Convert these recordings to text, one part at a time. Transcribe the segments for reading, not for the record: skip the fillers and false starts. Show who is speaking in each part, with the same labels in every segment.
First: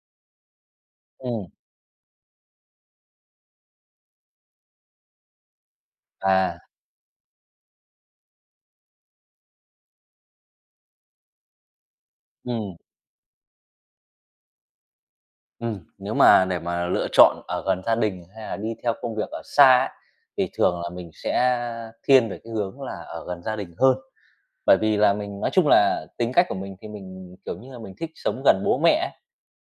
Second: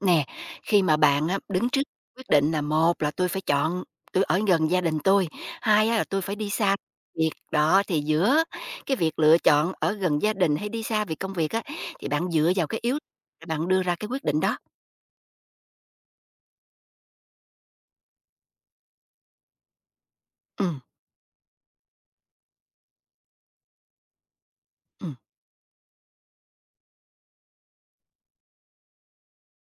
Speaker 1: Nè, khi mà bạn á,
Speaker 2: Ừm,
Speaker 1: đứng trước quyết định là một là tôi phải chọn tôi ở gần gia đình tôi, hai á, là tôi phải đi
Speaker 2: à,
Speaker 1: xa việc. Đó, thì giữa cái việc lựa chọn ở gần gia đình hay đi xa vì công việc á, thì bạn dựa vào
Speaker 2: ừm,
Speaker 1: cái yếu để bạn đưa ra cái quyết định đó.
Speaker 2: nếu mà để mà lựa chọn ở gần gia đình hay là đi theo công việc ở xa ấy, thì
Speaker 1: Ừ,
Speaker 2: thường là mình sẽ thiên về cái hướng là ở gần gia đình hơn. Bởi vì là
Speaker 1: ừ.
Speaker 2: mình nói chung là tính cách của mình thì mình, kiểu như là, mình thích sống gần bố mẹ ấy.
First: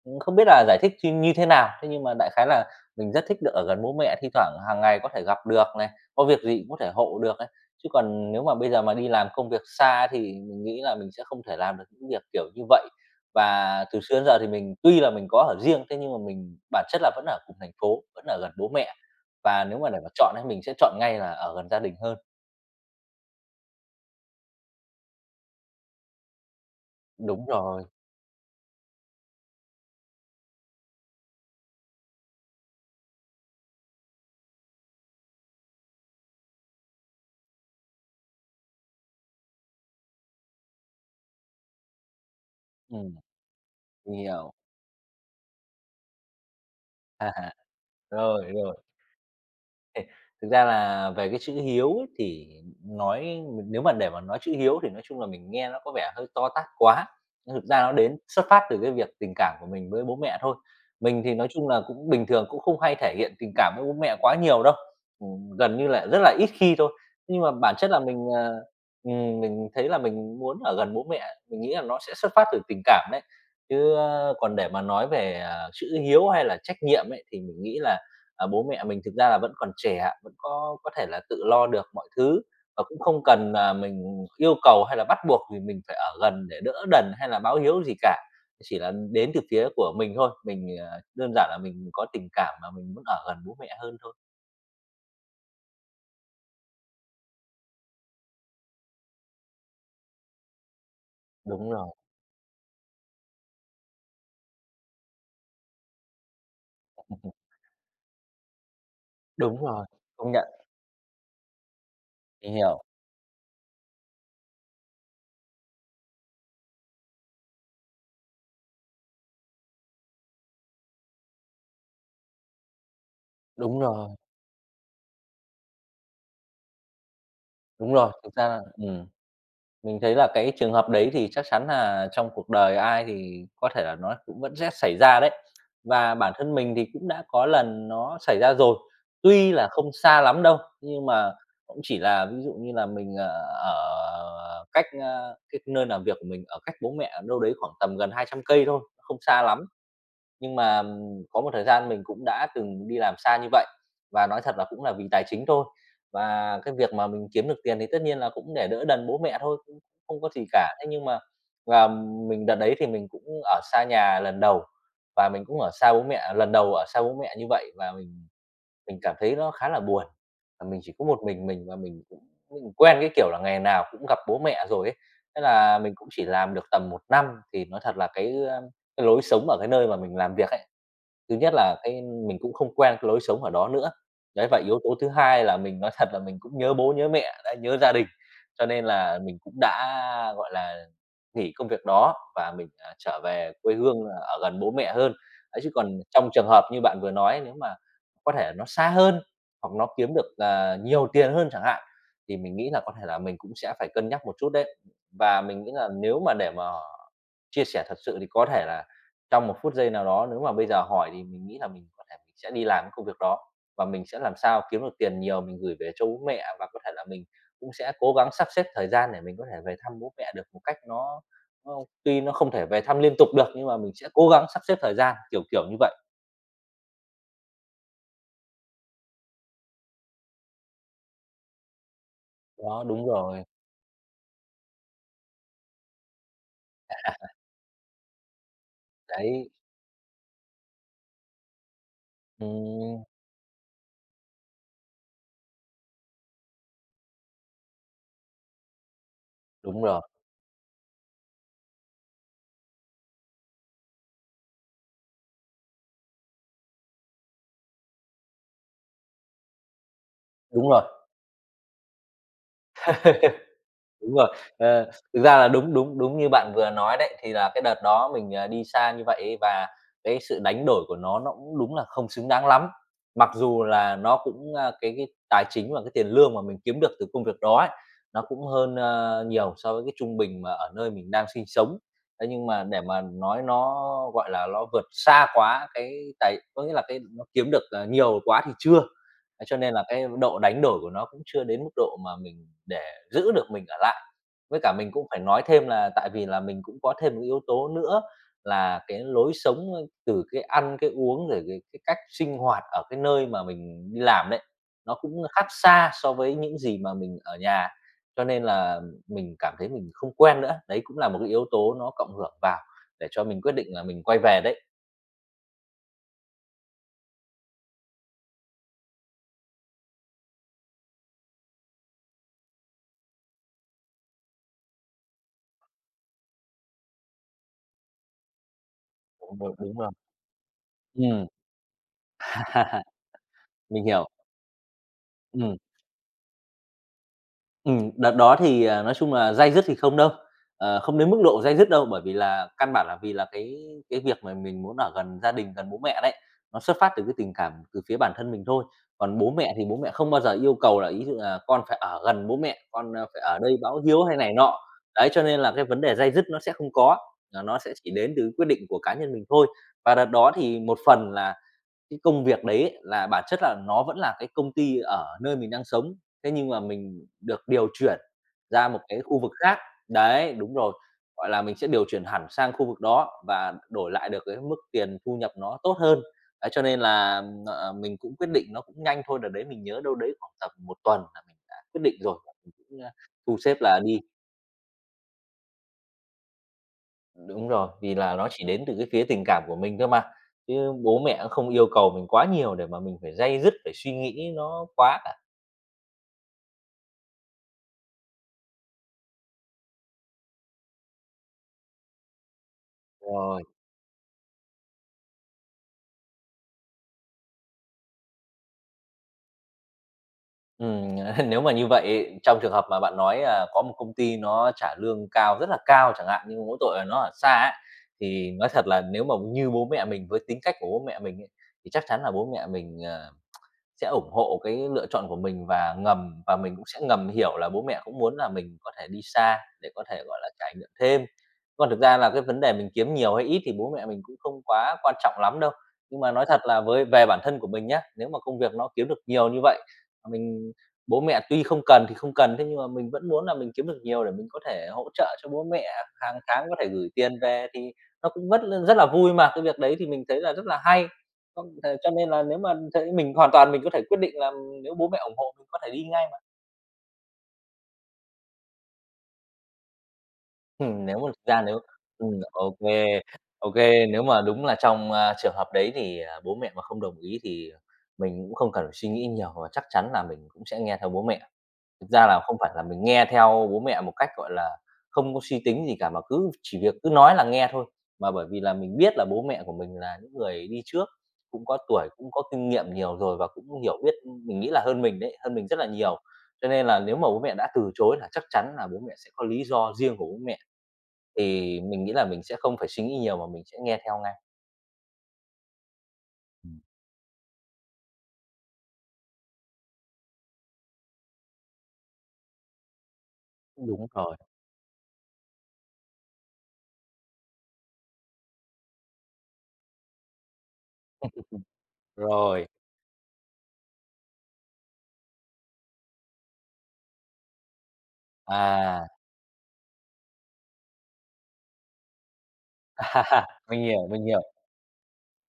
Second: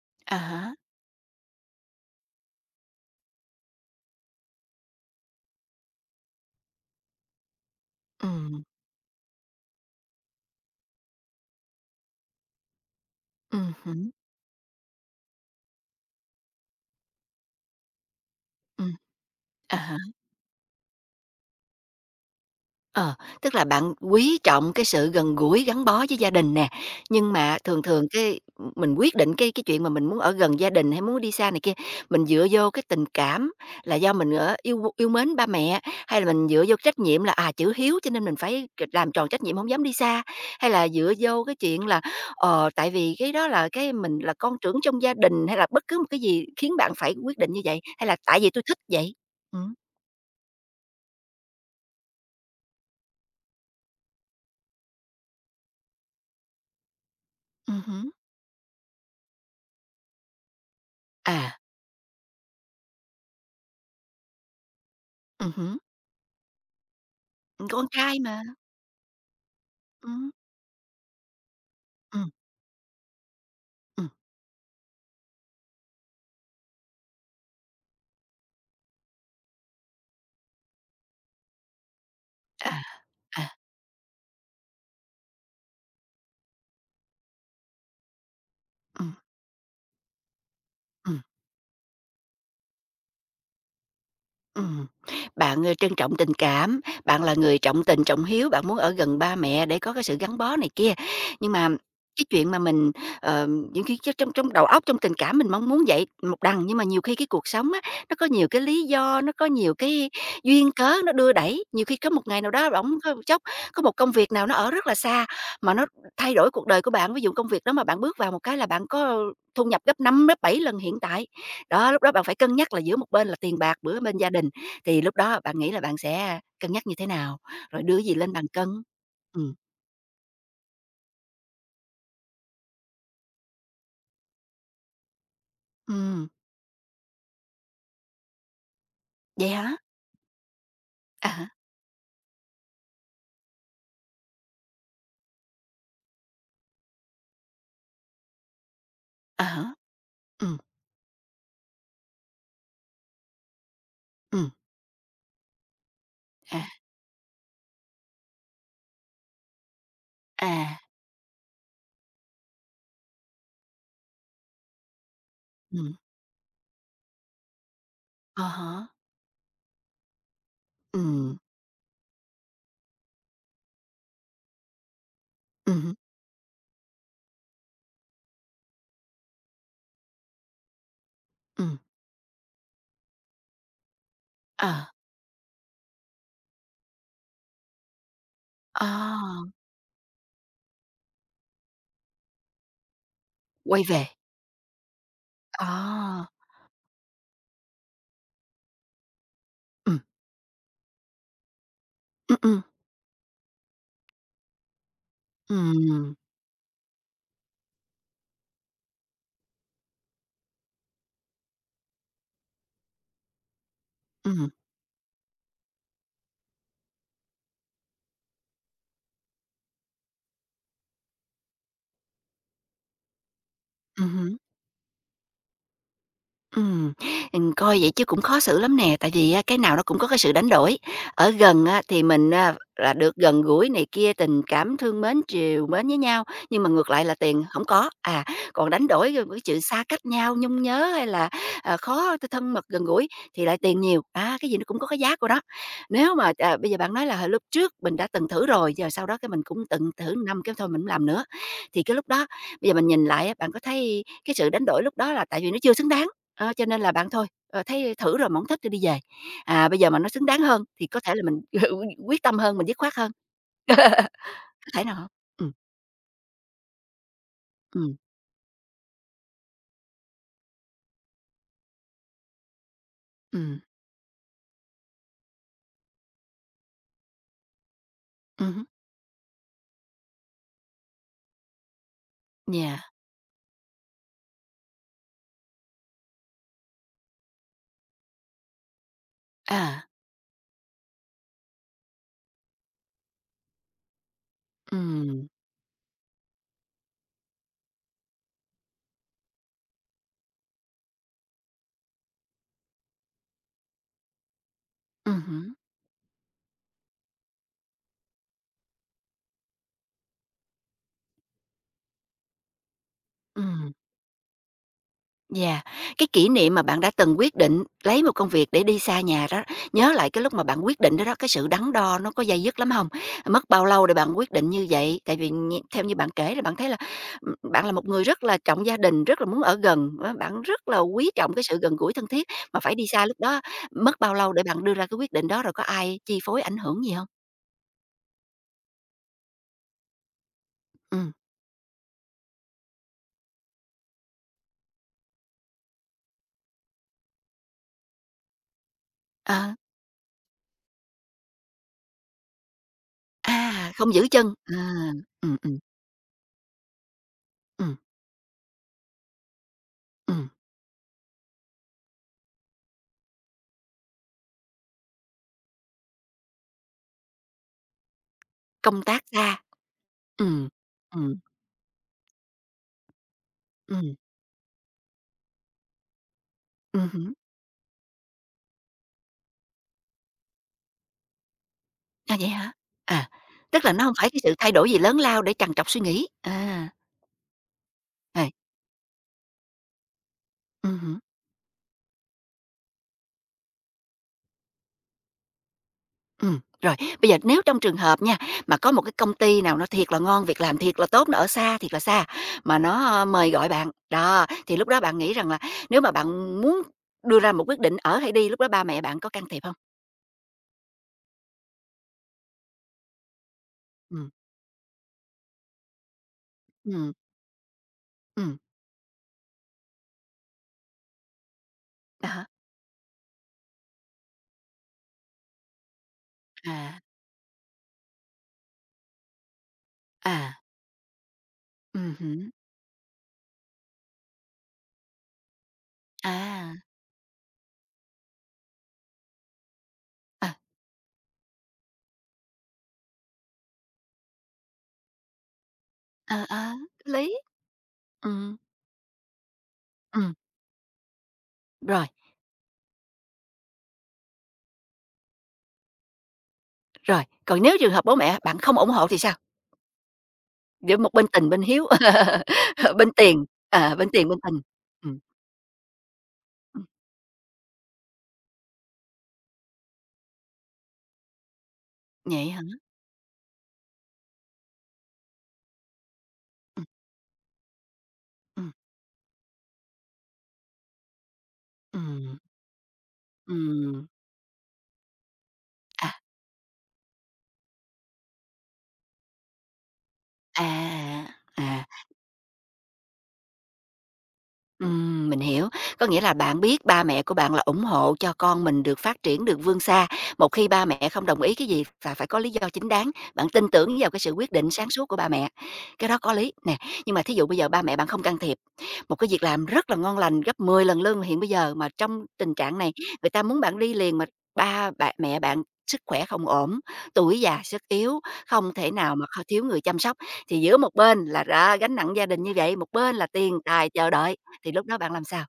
Speaker 2: Không
Speaker 1: À
Speaker 2: biết là
Speaker 1: há.
Speaker 2: giải thích như như thế nào, thế nhưng mà đại khái là mình rất thích được ở gần bố mẹ, thi thoảng hàng ngày có thể gặp được này, có việc gì cũng có thể hộ được ấy. Chứ
Speaker 1: Ừ.
Speaker 2: còn nếu mà bây giờ mà đi làm công việc xa thì mình nghĩ là mình sẽ không thể làm được những việc kiểu như vậy.
Speaker 1: Ừm
Speaker 2: Và từ
Speaker 1: hứm.
Speaker 2: xưa đến giờ thì mình tuy là mình có ở riêng, thế nhưng mà mình bản chất là vẫn ở cùng thành phố, vẫn ở gần bố
Speaker 1: Ừm.
Speaker 2: mẹ. Và
Speaker 1: À
Speaker 2: nếu mà
Speaker 1: há.
Speaker 2: để mà chọn thì mình sẽ chọn ngay là ở gần gia đình hơn.
Speaker 1: Ờ, tức là bạn quý trọng cái sự gần gũi, gắn bó với gia đình nè, nhưng
Speaker 2: Đúng
Speaker 1: mà thường
Speaker 2: rồi,
Speaker 1: thường cái mình quyết định cái chuyện mà mình muốn ở gần gia đình hay muốn đi xa này kia, mình dựa vô cái tình cảm là do mình ở yêu yêu mến ba mẹ, hay là mình dựa vô trách nhiệm là, chữ hiếu cho nên mình phải làm tròn trách nhiệm không dám đi xa, hay là dựa vô cái chuyện là, tại vì
Speaker 2: ừm,
Speaker 1: cái đó là cái mình
Speaker 2: mình
Speaker 1: là con
Speaker 2: hiểu.
Speaker 1: trưởng trong gia đình, hay là bất cứ một cái gì khiến bạn phải quyết định như vậy, hay là tại vì
Speaker 2: Rồi,
Speaker 1: tôi
Speaker 2: rồi.
Speaker 1: thích vậy? Ừm.
Speaker 2: Thực ra là về cái chữ hiếu ấy thì nói nếu mà để mà nói chữ hiếu thì nói chung là mình nghe nó có vẻ hơi to tát quá, nhưng thực
Speaker 1: Ừm
Speaker 2: ra nó
Speaker 1: hứm.
Speaker 2: đến xuất phát từ cái việc tình cảm của mình với bố mẹ thôi. Mình thì nói
Speaker 1: À.
Speaker 2: chung là cũng bình thường, cũng không hay thể hiện tình cảm với bố mẹ quá nhiều đâu,
Speaker 1: Ừm
Speaker 2: gần
Speaker 1: hứm.
Speaker 2: như là rất là ít khi thôi. Nhưng mà bản
Speaker 1: Con
Speaker 2: chất là
Speaker 1: trai
Speaker 2: mình,
Speaker 1: mà.
Speaker 2: mình thấy là
Speaker 1: Ừm.
Speaker 2: mình muốn ở gần bố mẹ, mình nghĩ là nó sẽ
Speaker 1: Ừm.
Speaker 2: xuất phát từ tình cảm đấy. Chứ,
Speaker 1: Ừm.
Speaker 2: còn để mà nói về, chữ hiếu hay là trách nhiệm ấy thì mình nghĩ là bố mẹ mình thực ra là vẫn còn trẻ vẫn có thể là tự lo được mọi thứ
Speaker 1: À.
Speaker 2: và cũng không
Speaker 1: À.
Speaker 2: cần là mình yêu cầu hay là bắt buộc vì mình phải ở gần để đỡ đần hay là báo hiếu gì cả. Chỉ là
Speaker 1: Ừm.
Speaker 2: đến từ phía của mình thôi, mình,
Speaker 1: Ừm.
Speaker 2: đơn giản là mình có tình cảm mà mình muốn ở gần bố mẹ hơn thôi.
Speaker 1: Ừm. Bạn, trân trọng tình cảm, bạn là người trọng tình, trọng hiếu, bạn muốn ở gần ba mẹ để có cái sự gắn bó này kia. Nhưng mà
Speaker 2: Đúng rồi,
Speaker 1: cái chuyện mà mình, ờ, những khi chắc trong trong đầu óc, trong tình cảm mình mong muốn vậy một đằng, nhưng mà nhiều khi cái cuộc sống á, nó có nhiều cái lý do, nó có
Speaker 2: đúng
Speaker 1: nhiều
Speaker 2: rồi,
Speaker 1: cái
Speaker 2: công nhận,
Speaker 1: duyên cớ nó đưa đẩy. Nhiều khi có một ngày nào
Speaker 2: mình
Speaker 1: đó
Speaker 2: hiểu.
Speaker 1: bỗng có chốc có một công việc nào nó ở rất là xa mà nó thay đổi cuộc đời của bạn. Ví dụ công việc đó mà bạn bước vào một cái là bạn có thu nhập gấp 5 gấp 7 lần hiện tại. Đó, lúc đó bạn phải cân nhắc là giữa một bên là tiền bạc,
Speaker 2: Đúng
Speaker 1: bữa
Speaker 2: rồi,
Speaker 1: bên gia đình, thì lúc đó bạn nghĩ là bạn sẽ cân nhắc như thế nào? Rồi
Speaker 2: đúng
Speaker 1: đưa
Speaker 2: rồi,
Speaker 1: gì lên
Speaker 2: thực
Speaker 1: bàn
Speaker 2: ra là
Speaker 1: cân?
Speaker 2: ừm.
Speaker 1: Ừm.
Speaker 2: Mình thấy là cái trường hợp đấy thì chắc chắn là trong cuộc đời ai thì có thể là nó cũng vẫn sẽ xảy ra đấy. Và
Speaker 1: Ừm.
Speaker 2: bản thân mình thì cũng đã có lần nó xảy ra rồi,
Speaker 1: Vậy
Speaker 2: tuy là
Speaker 1: hả?
Speaker 2: không xa lắm đâu, nhưng
Speaker 1: À
Speaker 2: mà
Speaker 1: há.
Speaker 2: cũng chỉ là ví dụ như là mình, ở cách, cái nơi làm việc của mình ở cách bố mẹ đâu đấy khoảng tầm gần 200 cây thôi, không xa
Speaker 1: À há.
Speaker 2: lắm. Nhưng
Speaker 1: Ừm.
Speaker 2: mà, có một thời gian mình cũng đã từng đi làm xa như vậy, và nói
Speaker 1: Ừm.
Speaker 2: thật là cũng là vì tài chính thôi. Và
Speaker 1: À.
Speaker 2: cái việc mà mình kiếm được tiền thì tất nhiên là cũng để đỡ đần bố mẹ thôi, cũng không có gì cả.
Speaker 1: À.
Speaker 2: Thế nhưng mà là mình đợt đấy thì mình cũng ở xa nhà lần đầu, và mình cũng ở
Speaker 1: Ừm.
Speaker 2: xa bố mẹ à, lần đầu ở xa bố mẹ như vậy, và mình
Speaker 1: À há.
Speaker 2: mình cảm thấy nó khá là buồn. Và mình chỉ có một
Speaker 1: Ừm.
Speaker 2: mình và mình cũng mình quen cái kiểu là ngày nào cũng gặp bố mẹ rồi ấy. Thế là
Speaker 1: Ừm hứm.
Speaker 2: mình cũng chỉ làm được tầm một năm thì nói thật là cái, cái lối sống ở cái nơi mà mình làm việc ấy Thứ nhất
Speaker 1: Ừm.
Speaker 2: là cái mình cũng không quen cái lối sống ở đó nữa. Đấy, và yếu
Speaker 1: Ờ.
Speaker 2: tố thứ hai là mình nói thật là mình cũng nhớ bố, nhớ mẹ, đã nhớ gia đình, cho nên là mình
Speaker 1: À.
Speaker 2: cũng đã, gọi là, nghỉ công việc đó và mình, trở về quê
Speaker 1: Quay
Speaker 2: hương,
Speaker 1: về.
Speaker 2: ở gần bố mẹ hơn. Ấy, chứ còn
Speaker 1: À.
Speaker 2: trong trường hợp như bạn vừa nói, nếu mà có thể nó xa hơn hoặc nó
Speaker 1: Ừm.
Speaker 2: kiếm được, nhiều tiền hơn chẳng hạn,
Speaker 1: Ừm.
Speaker 2: thì mình
Speaker 1: Ừm.
Speaker 2: nghĩ là có thể là mình cũng sẽ phải cân nhắc một chút đấy. Và mình nghĩ là
Speaker 1: Ừm.
Speaker 2: nếu mà để mà chia sẻ thật sự thì có thể là trong một phút giây nào đó nếu mà bây giờ hỏi thì mình nghĩ là mình có thể mình sẽ đi làm cái công việc đó và mình sẽ làm
Speaker 1: Ừm.
Speaker 2: sao kiếm được tiền nhiều mình gửi về cho bố mẹ và có thể là mình cũng sẽ cố gắng sắp xếp thời gian để mình có thể về thăm bố mẹ được một cách nó tuy nó không thể về thăm liên tục được nhưng mà mình sẽ cố
Speaker 1: Ừm.
Speaker 2: gắng sắp xếp thời gian, kiểu như vậy.
Speaker 1: Ừm. Ừm, coi vậy chứ cũng khó xử lắm nè, tại vì á cái nào nó cũng có cái sự đánh đổi. Ở gần á thì mình,
Speaker 2: Đó,
Speaker 1: là
Speaker 2: đúng
Speaker 1: được gần
Speaker 2: rồi.
Speaker 1: gũi này kia, tình cảm thương mến, trìu mến với nhau, nhưng mà ngược lại là tiền không có. À, còn đánh đổi vô cái
Speaker 2: Đấy,
Speaker 1: chuyện xa cách nhau, nhung nhớ hay là, khó thân mật gần
Speaker 2: ừm,
Speaker 1: gũi thì lại tiền nhiều. À, cái gì nó cũng có cái giá của nó. Nếu mà, bây giờ bạn nói là hồi lúc trước mình đã từng thử rồi, giờ sau đó cái mình cũng
Speaker 2: đúng
Speaker 1: từng
Speaker 2: rồi,
Speaker 1: thử năm cái thôi mình hổng làm nữa, thì cái lúc đó bây giờ mình nhìn lại á, bạn có thấy cái sự đánh đổi lúc đó là tại vì nó chưa xứng đáng? Ờ, cho nên là bạn thôi, thấy thử rồi mà hổng thích thì đi về. À, bây giờ mà nó xứng đáng hơn
Speaker 2: đúng rồi.
Speaker 1: thì có thể là mình quyết tâm hơn, mình dứt khoát hơn.
Speaker 2: Đúng rồi,
Speaker 1: Có thể
Speaker 2: ờ,
Speaker 1: nào không?
Speaker 2: thực ra là
Speaker 1: Ừ.
Speaker 2: đúng đúng đúng như bạn vừa nói đấy, thì là cái đợt
Speaker 1: Ừ.
Speaker 2: đó mình, đi xa như vậy ấy và cái sự đánh đổi của nó cũng đúng là không xứng đáng lắm. Mặc
Speaker 1: Ừ.
Speaker 2: dù là nó cũng, cái tài chính và cái tiền lương mà mình kiếm được từ công việc đó ấy, nó cũng
Speaker 1: Ừm.
Speaker 2: hơn, nhiều so với cái trung bình mà ở nơi mình đang sinh sống. Thế nhưng mà
Speaker 1: Yeah.
Speaker 2: để mà nói nó, gọi là, nó vượt xa quá cái tài có nghĩa là cái nó kiếm được, nhiều quá thì chưa. Thế cho nên là
Speaker 1: À.
Speaker 2: cái độ đánh đổi của nó cũng chưa đến mức độ mà mình để giữ được mình ở lại. Với cả mình cũng phải
Speaker 1: Ừ.
Speaker 2: nói thêm là tại vì là mình cũng có thêm một yếu tố nữa là cái lối sống, từ cái ăn, cái uống, rồi cái cách sinh hoạt ở cái nơi mà mình đi làm đấy, nó
Speaker 1: Ừ
Speaker 2: cũng khác
Speaker 1: hứm.
Speaker 2: xa so với những gì mà mình ở nhà, cho nên là mình cảm thấy mình không quen nữa. Đấy cũng là một cái yếu tố nó cộng hưởng vào để cho mình quyết định là mình quay về đấy.
Speaker 1: Dạ, cái kỷ niệm mà bạn đã từng quyết định lấy một công việc để đi xa nhà đó, nhớ lại cái lúc mà bạn quyết định đó đó, cái sự đắn đo nó có day dứt lắm không? Mất bao lâu để bạn quyết định như vậy? Tại vì theo như bạn kể là bạn thấy là, bạn là một người rất là trọng gia đình, rất là
Speaker 2: Đúng
Speaker 1: muốn ở
Speaker 2: rồi, đúng
Speaker 1: gần,
Speaker 2: rồi.
Speaker 1: á, bạn rất là quý
Speaker 2: Ừm,
Speaker 1: trọng cái sự gần gũi thân thiết, mà phải đi xa lúc đó
Speaker 2: mình
Speaker 1: mất
Speaker 2: hiểu.
Speaker 1: bao lâu để bạn đưa ra cái quyết định đó, rồi
Speaker 2: Ừm.
Speaker 1: có ai chi phối ảnh hưởng gì không?
Speaker 2: Đợt đó thì, nói chung là day dứt thì không đâu, không đến
Speaker 1: Ừm.
Speaker 2: mức độ day dứt đâu, bởi vì là căn bản là vì là cái việc mà mình muốn ở gần gia đình, gần bố mẹ đấy, nó xuất phát từ cái tình cảm từ phía bản thân mình thôi. Còn bố
Speaker 1: Ờ.
Speaker 2: mẹ thì bố mẹ không bao giờ yêu cầu là, ý dụ là "Con phải ở gần bố mẹ, con, phải ở đây
Speaker 1: À,
Speaker 2: báo
Speaker 1: không
Speaker 2: hiếu"
Speaker 1: giữ
Speaker 2: hay
Speaker 1: chân,
Speaker 2: này
Speaker 1: à.
Speaker 2: nọ. Đấy, cho
Speaker 1: Ừm.
Speaker 2: nên là
Speaker 1: Ừm.
Speaker 2: cái vấn đề day dứt nó sẽ không có, là nó sẽ
Speaker 1: Ừm.
Speaker 2: chỉ đến từ quyết định của cá nhân mình thôi. Và đợt
Speaker 1: Ừm.
Speaker 2: đó thì một phần là cái công việc đấy là bản chất là nó vẫn là cái công ty ở nơi mình đang sống, thế nhưng mà mình được điều chuyển ra một
Speaker 1: Công tác
Speaker 2: cái khu vực
Speaker 1: xa.
Speaker 2: khác. Đấy,
Speaker 1: Ừm.
Speaker 2: đúng rồi,
Speaker 1: Ừm.
Speaker 2: gọi là, mình sẽ điều chuyển hẳn sang khu vực đó và đổi
Speaker 1: Ừm.
Speaker 2: lại được cái mức tiền thu nhập nó tốt hơn. Đấy, cho nên
Speaker 1: Ừm.
Speaker 2: là, mình cũng quyết định nó cũng nhanh thôi, đợt đấy mình nhớ đâu đấy khoảng tầm một tuần là mình đã quyết định
Speaker 1: À,
Speaker 2: rồi
Speaker 1: vậy hả?
Speaker 2: mình cũng,
Speaker 1: À,
Speaker 2: thu xếp
Speaker 1: tức là
Speaker 2: là
Speaker 1: nó hông
Speaker 2: đi.
Speaker 1: phải cái sự thay đổi gì lớn lao để trằn trọc suy nghĩ, à.
Speaker 2: Đúng rồi, vì là
Speaker 1: À.
Speaker 2: nó chỉ đến từ cái phía tình cảm của mình thôi mà, chứ
Speaker 1: Ừm hứm.
Speaker 2: bố mẹ cũng không yêu cầu mình quá nhiều để mà mình phải day dứt, phải suy nghĩ nó quá cả.
Speaker 1: Ừm, rồi, bây giờ nếu trong trường hợp nha, mà có một cái công ty nào nó thiệt là ngon, việc làm thiệt là tốt, nó ở xa, thiệt là xa, mà nó, mời
Speaker 2: Rồi.
Speaker 1: gọi bạn, đó, thì lúc đó bạn nghĩ rằng là nếu mà bạn muốn đưa ra một quyết định ở hay đi, lúc đó ba mẹ bạn có can thiệp hông?
Speaker 2: Ừm, nếu mà như vậy trong trường hợp mà bạn nói là có một công
Speaker 1: Ừm.
Speaker 2: ty nó trả lương cao, rất là cao chẳng hạn, nhưng mà mỗi tội là
Speaker 1: Ừm.
Speaker 2: nó ở xa ấy, thì
Speaker 1: Ừm.
Speaker 2: nói thật là nếu mà như bố mẹ mình với tính cách của bố mẹ mình ấy, thì chắc chắn
Speaker 1: À
Speaker 2: là
Speaker 1: há.
Speaker 2: bố mẹ mình, sẽ ủng hộ cái lựa chọn của mình và mình cũng sẽ
Speaker 1: À.
Speaker 2: ngầm hiểu là bố mẹ cũng muốn là mình có thể đi xa để có thể, gọi là,
Speaker 1: À.
Speaker 2: trải nghiệm thêm. Còn thực
Speaker 1: Ừm
Speaker 2: ra là cái
Speaker 1: hứm.
Speaker 2: vấn đề mình kiếm nhiều hay ít thì bố mẹ mình cũng không quá quan trọng lắm đâu. Nhưng mà nói thật
Speaker 1: À.
Speaker 2: là với về bản thân của mình nhé, nếu mà công việc nó kiếm được nhiều như vậy, mà
Speaker 1: Ờ.
Speaker 2: mình bố mẹ tuy không cần thì không cần, thế nhưng mà mình vẫn muốn là mình kiếm được nhiều để mình có thể hỗ trợ cho bố mẹ, hàng
Speaker 1: Ờ. Ờ,
Speaker 2: tháng có thể gửi
Speaker 1: có lý.
Speaker 2: tiền về thì nó cũng
Speaker 1: Ừm.
Speaker 2: rất lên rất là vui mà. Cái việc đấy thì mình
Speaker 1: Ừm.
Speaker 2: thấy là rất là hay, không, thế
Speaker 1: Rồi.
Speaker 2: cho nên là nếu mà thế mình hoàn toàn mình có thể quyết định là nếu bố mẹ ủng hộ mình có thể đi ngay mà.
Speaker 1: Rồi, còn nếu trường hợp bố mẹ bạn không ủng hộ thì sao? Giữa một
Speaker 2: Nếu
Speaker 1: bên
Speaker 2: mà thực
Speaker 1: tình, bên
Speaker 2: ra nếu
Speaker 1: hiếu,
Speaker 2: ừm, ô
Speaker 1: bên
Speaker 2: kê,
Speaker 1: tiền,
Speaker 2: ô
Speaker 1: à,
Speaker 2: kê,
Speaker 1: bên
Speaker 2: nếu
Speaker 1: tiền, bên
Speaker 2: mà
Speaker 1: tình.
Speaker 2: đúng là trong,
Speaker 1: Ừm.
Speaker 2: trường hợp đấy thì, bố mẹ mà
Speaker 1: Ừm.
Speaker 2: không đồng ý thì mình cũng không cần phải suy nghĩ nhiều và chắc chắn là mình cũng sẽ nghe theo bố mẹ. Thực ra là
Speaker 1: Vậy
Speaker 2: không
Speaker 1: hả?
Speaker 2: phải là mình nghe theo bố mẹ một cách, gọi là, không có suy tính gì cả, mà cứ chỉ
Speaker 1: Ừm.
Speaker 2: việc cứ nói là nghe thôi. Mà bởi vì
Speaker 1: Ừm.
Speaker 2: là mình biết là bố mẹ của mình là những người đi trước, cũng có tuổi, cũng
Speaker 1: Ừm.
Speaker 2: có kinh nghiệm nhiều rồi và cũng hiểu
Speaker 1: Ừm.
Speaker 2: biết, mình nghĩ là hơn mình đấy, hơn mình rất là
Speaker 1: À.
Speaker 2: nhiều. Cho nên là nếu mà bố mẹ đã từ chối là chắc chắn là bố mẹ sẽ có lý do riêng của bố mẹ,
Speaker 1: À. À.
Speaker 2: thì mình nghĩ là mình sẽ không phải suy nghĩ nhiều mà mình sẽ nghe theo ngay.
Speaker 1: Ừm, mình hiểu. Có nghĩa là bạn biết ba mẹ của bạn là ủng hộ cho con mình được phát triển, được vươn xa. Một khi ba mẹ không đồng ý cái gì và phải có lý do chính đáng, bạn tin tưởng
Speaker 2: Đúng
Speaker 1: vào cái sự
Speaker 2: rồi.
Speaker 1: quyết định sáng suốt của ba mẹ. Cái đó có lý nè, nhưng mà thí dụ bây giờ ba mẹ bạn không can thiệp. Một cái việc làm rất là ngon lành, gấp 10 lần lương hiện bây giờ, mà trong tình
Speaker 2: Rồi,
Speaker 1: trạng này người ta muốn bạn đi liền mà ba bạn mẹ bạn sức khỏe không ổn, tuổi già sức yếu, không thể
Speaker 2: à,
Speaker 1: nào mà thiếu người chăm sóc. Thì giữa một bên là ra gánh nặng gia đình như vậy, một bên là tiền
Speaker 2: mình
Speaker 1: tài
Speaker 2: hiểu,
Speaker 1: chờ
Speaker 2: mình
Speaker 1: đợi,
Speaker 2: hiểu.
Speaker 1: thì lúc đó bạn làm sao?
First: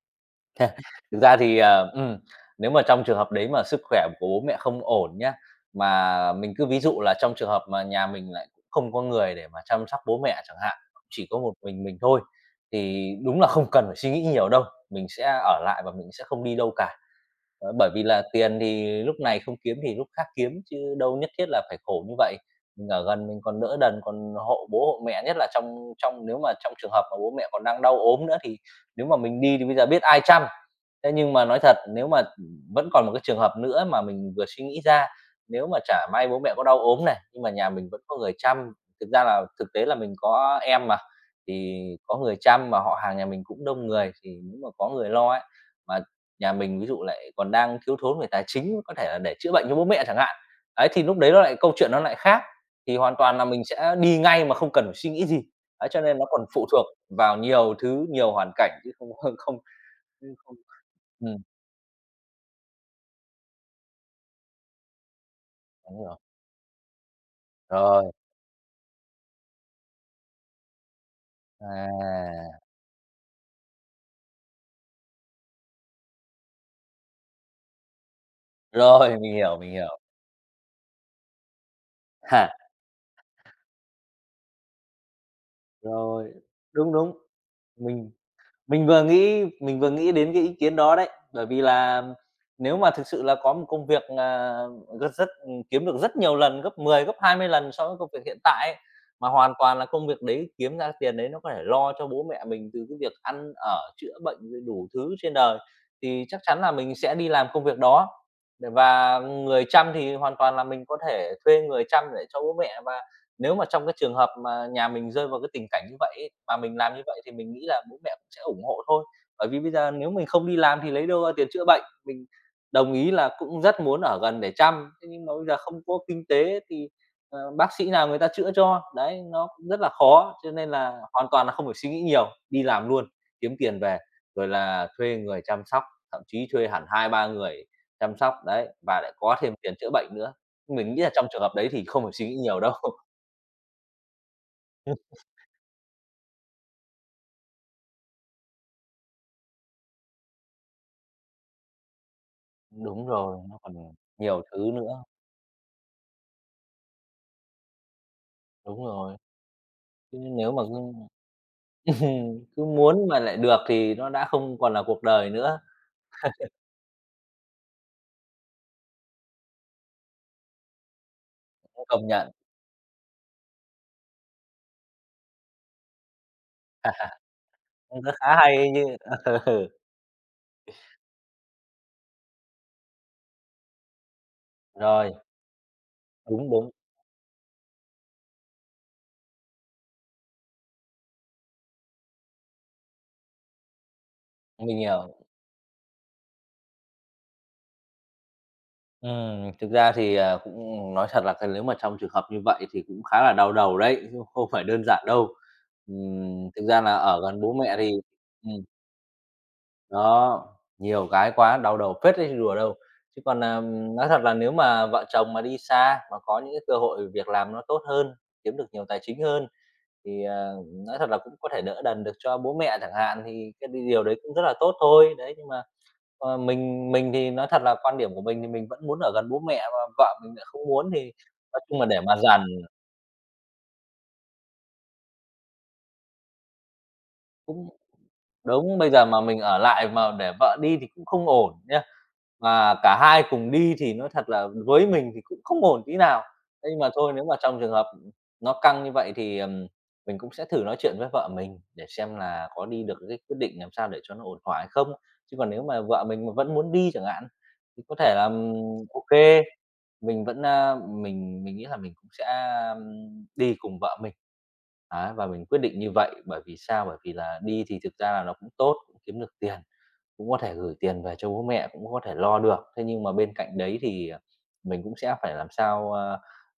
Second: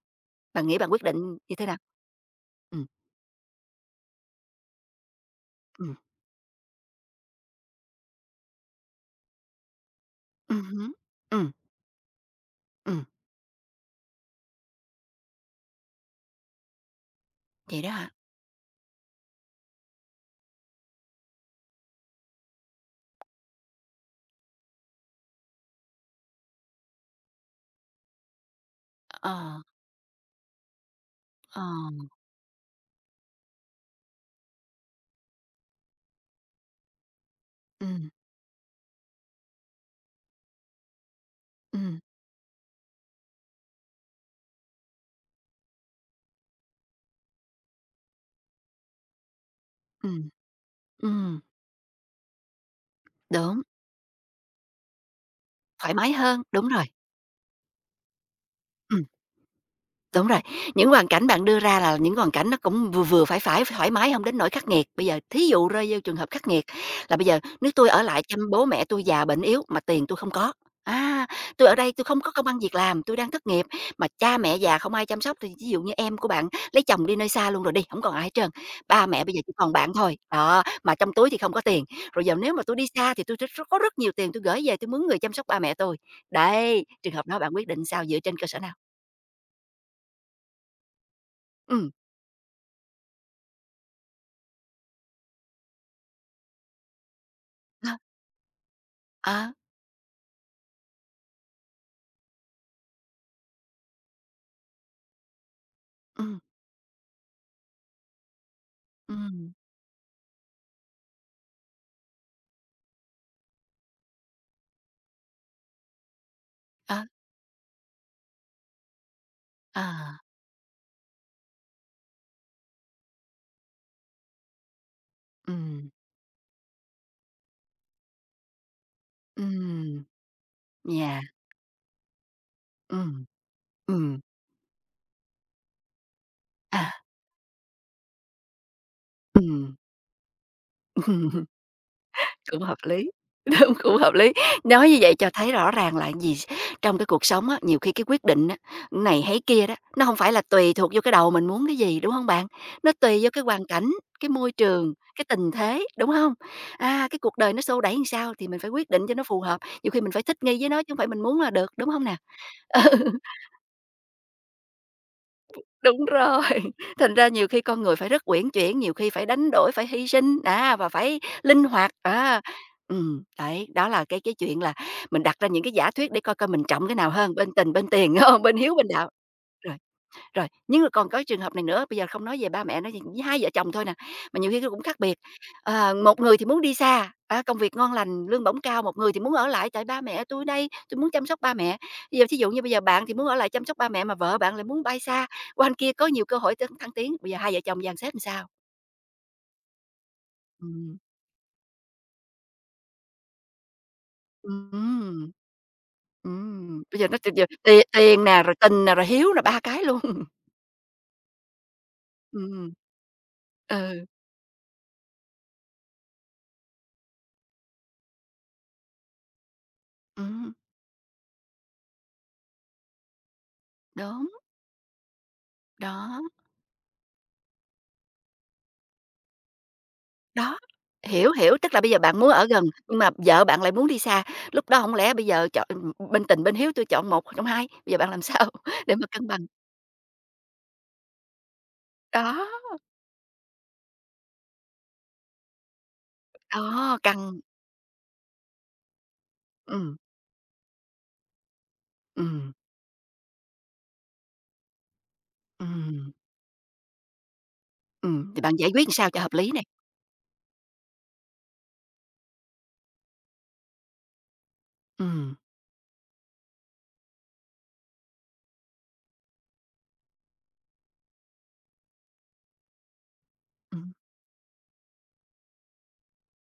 Speaker 1: Bạn nghĩ bạn quyết định
Speaker 2: Thực ra
Speaker 1: như
Speaker 2: thì,
Speaker 1: thế nào?
Speaker 2: nếu mà
Speaker 1: Ừm.
Speaker 2: trong trường hợp đấy mà sức khỏe của bố mẹ không ổn nhá,
Speaker 1: Ừm.
Speaker 2: mà mình cứ ví dụ là trong trường hợp mà nhà mình lại cũng không có người để mà chăm sóc bố mẹ chẳng
Speaker 1: Ừm
Speaker 2: hạn,
Speaker 1: hứm.
Speaker 2: chỉ có
Speaker 1: Ừm.
Speaker 2: một mình thôi,
Speaker 1: Ừm.
Speaker 2: thì đúng là không cần phải suy nghĩ nhiều đâu, mình sẽ ở lại và mình sẽ không đi đâu cả. Ờ,
Speaker 1: Vậy đó
Speaker 2: bởi vì
Speaker 1: hả?
Speaker 2: là tiền thì lúc này không kiếm thì lúc khác kiếm, chứ đâu nhất thiết là phải khổ như vậy. Mình ở gần mình còn đỡ đần, còn hộ bố hộ mẹ, nhất là trong trong nếu mà trong trường hợp mà bố mẹ còn đang đau ốm nữa thì nếu mà mình đi
Speaker 1: Ờ.
Speaker 2: thì bây giờ biết ai chăm. Thế nhưng mà nói
Speaker 1: Ờ.
Speaker 2: thật, nếu mà, vẫn còn một cái trường hợp nữa mà mình vừa suy nghĩ ra, nếu mà chả may bố mẹ có đau ốm này, nhưng mà nhà mình vẫn
Speaker 1: Ừm.
Speaker 2: có người chăm, thực ra là thực tế là mình có em mà, thì
Speaker 1: Ừm.
Speaker 2: có người chăm mà họ hàng nhà mình cũng đông người, thì nếu mà có người lo ấy, mà nhà mình ví dụ lại còn đang thiếu thốn về tài chính, có thể là để chữa bệnh cho bố mẹ chẳng
Speaker 1: Ừm.
Speaker 2: hạn. Ấy, thì lúc đấy
Speaker 1: Ừm.
Speaker 2: nó lại câu chuyện nó lại khác, thì hoàn toàn là
Speaker 1: Đúng,
Speaker 2: mình sẽ đi ngay mà không cần phải suy nghĩ gì. Ấy,
Speaker 1: thoải
Speaker 2: cho
Speaker 1: mái
Speaker 2: nên nó
Speaker 1: hơn,
Speaker 2: còn
Speaker 1: đúng
Speaker 2: phụ
Speaker 1: rồi.
Speaker 2: thuộc vào nhiều thứ, nhiều hoàn cảnh chứ
Speaker 1: Ừm.
Speaker 2: không không không
Speaker 1: Đúng rồi,
Speaker 2: không
Speaker 1: những hoàn cảnh
Speaker 2: Ừm,
Speaker 1: bạn đưa ra là những hoàn cảnh nó cũng vừa vừa, phải phải, thoải mái, không đến nỗi khắc nghiệt. Bây giờ thí dụ rơi vô
Speaker 2: đúng
Speaker 1: trường
Speaker 2: rồi.
Speaker 1: hợp khắc nghiệt là bây giờ nếu tôi ở
Speaker 2: Rồi,
Speaker 1: lại chăm bố mẹ tôi già bệnh yếu mà tiền tôi không có, à tôi ở đây tôi không có
Speaker 2: à,
Speaker 1: công ăn việc làm, tôi đang thất nghiệp, mà cha mẹ già không ai chăm sóc thì ví dụ như em của bạn lấy chồng đi nơi xa luôn rồi đi, không còn ai hết trơn, ba
Speaker 2: rồi,
Speaker 1: mẹ bây
Speaker 2: mình
Speaker 1: giờ chỉ
Speaker 2: hiểu,
Speaker 1: còn
Speaker 2: mình
Speaker 1: bạn
Speaker 2: hiểu.
Speaker 1: thôi. Đó, mà trong túi thì không có tiền, rồi giờ
Speaker 2: Ha.
Speaker 1: nếu mà tôi đi xa thì tôi rất có rất nhiều tiền tôi gửi về tôi mướn người chăm sóc ba mẹ tôi.
Speaker 2: Rồi,
Speaker 1: Đấy,
Speaker 2: đúng,
Speaker 1: trường
Speaker 2: đúng.
Speaker 1: hợp đó bạn quyết định sao,
Speaker 2: Mình
Speaker 1: dựa trên cơ sở nào?
Speaker 2: Mình vừa nghĩ mình vừa nghĩ đến cái ý kiến đó đấy, bởi vì
Speaker 1: Ừ.
Speaker 2: là nếu mà thực sự là có một công việc, à, rất rất ừ, kiếm được rất nhiều lần, gấp 10 gấp 20 lần so với công việc hiện tại ấy, mà
Speaker 1: Ờ.
Speaker 2: hoàn toàn là công việc đấy kiếm ra tiền đấy nó có thể lo cho bố mẹ mình từ cái việc ăn ở, chữa bệnh rồi đủ thứ trên đời, thì
Speaker 1: Ừm.
Speaker 2: chắc chắn là mình sẽ đi làm công việc đó. Để và
Speaker 1: Ừm.
Speaker 2: người chăm thì hoàn toàn là mình có thể thuê người chăm để cho bố mẹ và nếu mà trong cái trường hợp mà nhà mình rơi vào cái tình cảnh như vậy ấy, mà mình làm như
Speaker 1: Ờ.
Speaker 2: vậy thì mình nghĩ là bố mẹ cũng sẽ ủng hộ thôi. Bởi vì bây giờ nếu
Speaker 1: À.
Speaker 2: mình không đi làm thì lấy đâu ra tiền chữa bệnh, mình đồng ý là cũng rất muốn ở gần để chăm, thế nhưng mà bây giờ không
Speaker 1: Ừm.
Speaker 2: có kinh tế thì, ờ, bác sĩ nào người ta chữa cho, đấy, nó cũng rất là
Speaker 1: Ừm.
Speaker 2: khó. Cho nên là
Speaker 1: Yeah.
Speaker 2: hoàn toàn là không phải suy nghĩ nhiều, đi làm luôn,
Speaker 1: Ừm.
Speaker 2: kiếm tiền về,
Speaker 1: Ừm.
Speaker 2: rồi là thuê người chăm sóc, thậm chí thuê hẳn
Speaker 1: À.
Speaker 2: hai ba người chăm sóc, đấy, và lại có thêm
Speaker 1: Ừm.
Speaker 2: tiền chữa bệnh nữa. Mình nghĩ là trong trường hợp đấy thì không phải suy nghĩ nhiều
Speaker 1: Cũng
Speaker 2: đâu.
Speaker 1: hợp lý. Đúng, cũng hợp lý. Nói như vậy cho thấy rõ ràng là gì? Trong cái cuộc sống á, nhiều khi cái quyết định á, này hay kia đó, nó hông phải là tùy thuộc vô cái đầu mình muốn cái gì, đúng hông bạn? Nó
Speaker 2: Đúng
Speaker 1: tùy vô
Speaker 2: rồi,
Speaker 1: cái
Speaker 2: nó
Speaker 1: hoàn
Speaker 2: còn
Speaker 1: cảnh, cái
Speaker 2: nhiều
Speaker 1: môi
Speaker 2: thứ
Speaker 1: trường,
Speaker 2: nữa.
Speaker 1: cái tình thế, đúng hông? À, cái cuộc đời nó xô đẩy làm sao thì mình phải
Speaker 2: Đúng
Speaker 1: quyết định cho
Speaker 2: rồi,
Speaker 1: nó phù hợp, nhiều khi mình
Speaker 2: chứ
Speaker 1: phải thích
Speaker 2: nếu
Speaker 1: nghi
Speaker 2: mà
Speaker 1: với
Speaker 2: cứ
Speaker 1: nó chứ hông phải mình muốn là được, đúng hông nè?
Speaker 2: cứ
Speaker 1: Ừ.
Speaker 2: muốn mà lại được thì nó đã không còn là cuộc đời nữa,
Speaker 1: Đúng rồi, thành ra nhiều khi con người phải rất uyển chuyển, nhiều khi phải đánh đổi, phải hy sinh, và phải linh
Speaker 2: cũng
Speaker 1: hoạt,
Speaker 2: công nhận.
Speaker 1: à. Đấy, đó là cái chuyện là mình đặt ra những cái giả thuyết để coi coi mình trọng cái nào hơn, bên tình, bên
Speaker 2: Cũng rất
Speaker 1: tiền,
Speaker 2: khá
Speaker 1: hông?
Speaker 2: hay
Speaker 1: Bên
Speaker 2: ấy
Speaker 1: hiếu, bên
Speaker 2: chứ.
Speaker 1: đạo. Rồi. Rồi, nhưng mà còn có trường hợp này nữa, bây giờ không nói về ba mẹ, nói về với hai vợ chồng thôi nè, mà nhiều khi nó cũng khác
Speaker 2: Rồi,
Speaker 1: biệt. Ờ, một người thì
Speaker 2: đúng,
Speaker 1: muốn
Speaker 2: đúng,
Speaker 1: đi xa, á, công việc ngon lành, lương bổng cao, một người thì muốn ở lại tại ba mẹ tôi đây, tôi muốn chăm sóc ba mẹ. Bây giờ thí dụ như bây giờ bạn thì muốn ở lại chăm sóc ba mẹ mà vợ bạn lại
Speaker 2: mình
Speaker 1: muốn bay
Speaker 2: hiểu.
Speaker 1: xa, qua bên kia có nhiều cơ hội thăng thăng tiến, bây giờ hai vợ chồng dàn xếp làm sao?
Speaker 2: Thực ra thì, cũng
Speaker 1: Ừm.
Speaker 2: nói thật là cái nếu mà trong trường hợp như vậy thì cũng khá là đau đầu đấy, chứ không phải đơn giản
Speaker 1: Ừm.
Speaker 2: đâu. Thực ra
Speaker 1: Ừm,
Speaker 2: là
Speaker 1: bây giờ nó
Speaker 2: ở
Speaker 1: từ
Speaker 2: gần
Speaker 1: giờ
Speaker 2: bố mẹ
Speaker 1: tiền
Speaker 2: thì
Speaker 1: tiền nè, rồi tình nè, rồi hiếu nè, ba cái luôn.
Speaker 2: đó, nhiều cái quá, đau đầu phết đấy chứ đùa
Speaker 1: Ừm.
Speaker 2: đâu. Chứ còn,
Speaker 1: Ừ.
Speaker 2: nói thật là nếu mà vợ chồng mà đi xa, mà có những cái cơ hội việc làm nó tốt hơn, kiếm được nhiều tài chính hơn thì,
Speaker 1: Ừm.
Speaker 2: nói thật là cũng có thể đỡ đần được cho bố mẹ chẳng hạn, thì cái đ điều đấy
Speaker 1: Đúng.
Speaker 2: cũng rất là tốt thôi. Đấy, nhưng mà,
Speaker 1: Đó.
Speaker 2: mình thì nói thật là quan điểm của mình thì mình vẫn muốn ở gần bố mẹ, mà vợ mình lại
Speaker 1: Đó,
Speaker 2: không muốn thì
Speaker 1: hiểu, hiểu,
Speaker 2: nói
Speaker 1: tức
Speaker 2: chung
Speaker 1: là
Speaker 2: là
Speaker 1: bây giờ
Speaker 2: để mà
Speaker 1: bạn muốn
Speaker 2: dằn
Speaker 1: ở gần, nhưng mà vợ bạn lại muốn đi xa, lúc đó không lẽ bây giờ chọn bên tình bên hiếu tôi chọn một trong hai,
Speaker 2: cũng
Speaker 1: bây giờ bạn làm sao
Speaker 2: đúng, bây
Speaker 1: để
Speaker 2: giờ
Speaker 1: mà
Speaker 2: mà
Speaker 1: cân
Speaker 2: mình
Speaker 1: bằng?
Speaker 2: ở lại mà để vợ đi thì cũng không ổn nhá.
Speaker 1: Đó.
Speaker 2: Mà cả hai cùng đi thì nói thật là với mình thì cũng không ổn tí nào. Thế nhưng mà
Speaker 1: Đó,
Speaker 2: thôi nếu mà
Speaker 1: căng.
Speaker 2: trong trường hợp, nó căng như vậy thì,
Speaker 1: Ừm.
Speaker 2: mình cũng sẽ thử nói chuyện với vợ mình để xem là
Speaker 1: Ừm.
Speaker 2: có đi được cái quyết định làm sao để cho nó ổn thỏa hay không. Chứ còn nếu mà vợ
Speaker 1: Ừm.
Speaker 2: mình mà vẫn muốn đi chẳng hạn, thì có thể là,
Speaker 1: Ừm, thì bạn giải quyết làm
Speaker 2: ô
Speaker 1: sao cho hợp lý này?
Speaker 2: mình vẫn, mình nghĩ là mình cũng sẽ, đi cùng vợ mình. Đấy, và
Speaker 1: Ừm.
Speaker 2: mình quyết định như vậy, bởi vì sao? Bởi vì là đi thì thực ra là nó cũng tốt, cũng kiếm được tiền, cũng có thể gửi tiền về cho bố mẹ, cũng có thể lo được. Thế nhưng mà bên cạnh đấy
Speaker 1: Ừm.
Speaker 2: thì, mình cũng sẽ phải làm sao,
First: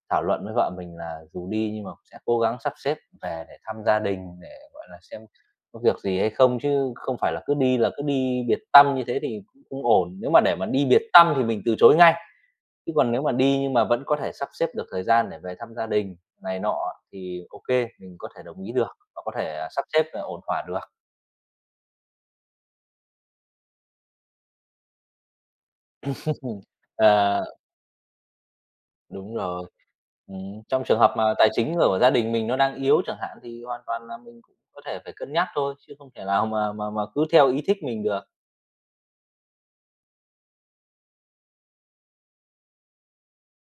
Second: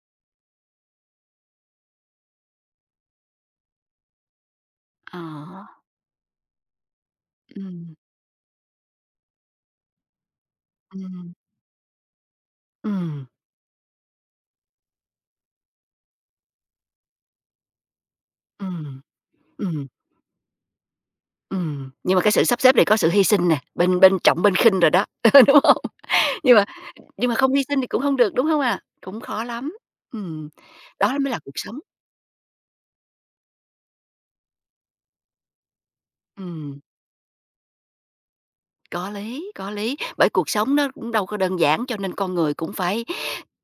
Speaker 2: thảo luận với vợ mình là dù đi nhưng mà cũng sẽ cố gắng sắp xếp về để thăm gia đình, để, gọi là,
Speaker 1: Ờ.
Speaker 2: xem có việc gì hay không, chứ không phải là
Speaker 1: Ừm.
Speaker 2: cứ đi biệt tâm như thế thì cũng không ổn. Nếu mà để mà đi biệt
Speaker 1: Ừm.
Speaker 2: tâm thì mình từ chối ngay. Chứ còn nếu
Speaker 1: Ừm.
Speaker 2: mà đi nhưng mà vẫn có thể sắp xếp được thời gian để về thăm gia đình này nọ thì ok mình có thể đồng ý được
Speaker 1: Ừm.
Speaker 2: và có thể, sắp
Speaker 1: Ừm.
Speaker 2: xếp, ổn thỏa được.
Speaker 1: Ừm, nhưng mà cái sự sắp xếp này có sự hy sinh nè, bên bên trọng bên khinh rồi đó, đúng không? Nhưng mà
Speaker 2: Ờ,
Speaker 1: không hy sinh thì cũng không được, đúng không à? Cũng
Speaker 2: đúng
Speaker 1: khó
Speaker 2: rồi.
Speaker 1: lắm. Ừm,
Speaker 2: Trong trường hợp
Speaker 1: đó mới
Speaker 2: mà
Speaker 1: là
Speaker 2: tài
Speaker 1: cuộc
Speaker 2: chính
Speaker 1: sống.
Speaker 2: của gia đình mình nó đang yếu chẳng hạn thì hoàn toàn là mình cũng có thể phải cân nhắc thôi, chứ không thể nào mà
Speaker 1: Ừm,
Speaker 2: mà cứ theo ý thích mình được.
Speaker 1: có lý, có lý. Bởi cuộc sống nó cũng đâu có đơn giản, cho nên con người cũng phải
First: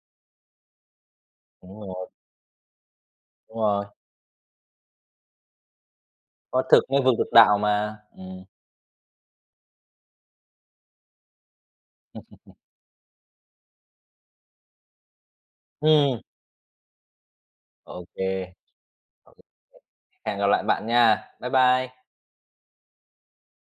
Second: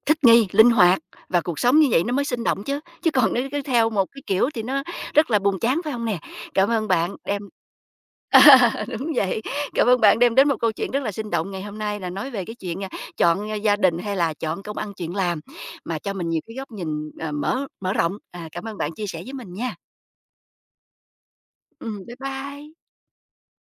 Speaker 1: thích nghi, linh hoạt và cuộc sống
Speaker 2: Đúng
Speaker 1: như vậy
Speaker 2: rồi,
Speaker 1: nó mới sinh động chứ. Chứ còn nếu
Speaker 2: đúng
Speaker 1: cứ
Speaker 2: rồi,
Speaker 1: theo một cái kiểu thì nó rất là buồn chán, phải không nè?
Speaker 2: có
Speaker 1: Cảm
Speaker 2: thực
Speaker 1: ơn
Speaker 2: mới vực
Speaker 1: bạn
Speaker 2: được
Speaker 1: đem
Speaker 2: đạo mà. Ừm.
Speaker 1: đúng vậy, cảm ơn bạn đem đến một câu chuyện rất là sinh động ngày hôm nay là nói về cái chuyện, chọn, gia đình hay là chọn công ăn chuyện làm, mà cho
Speaker 2: Ừm,
Speaker 1: mình nhiều cái góc nhìn, mở mở
Speaker 2: ô
Speaker 1: rộng.
Speaker 2: kê,
Speaker 1: À, cảm ơn bạn chia sẻ với mình nha.
Speaker 2: hẹn gặp lại bạn nha. Bye bye.
Speaker 1: Bye bye.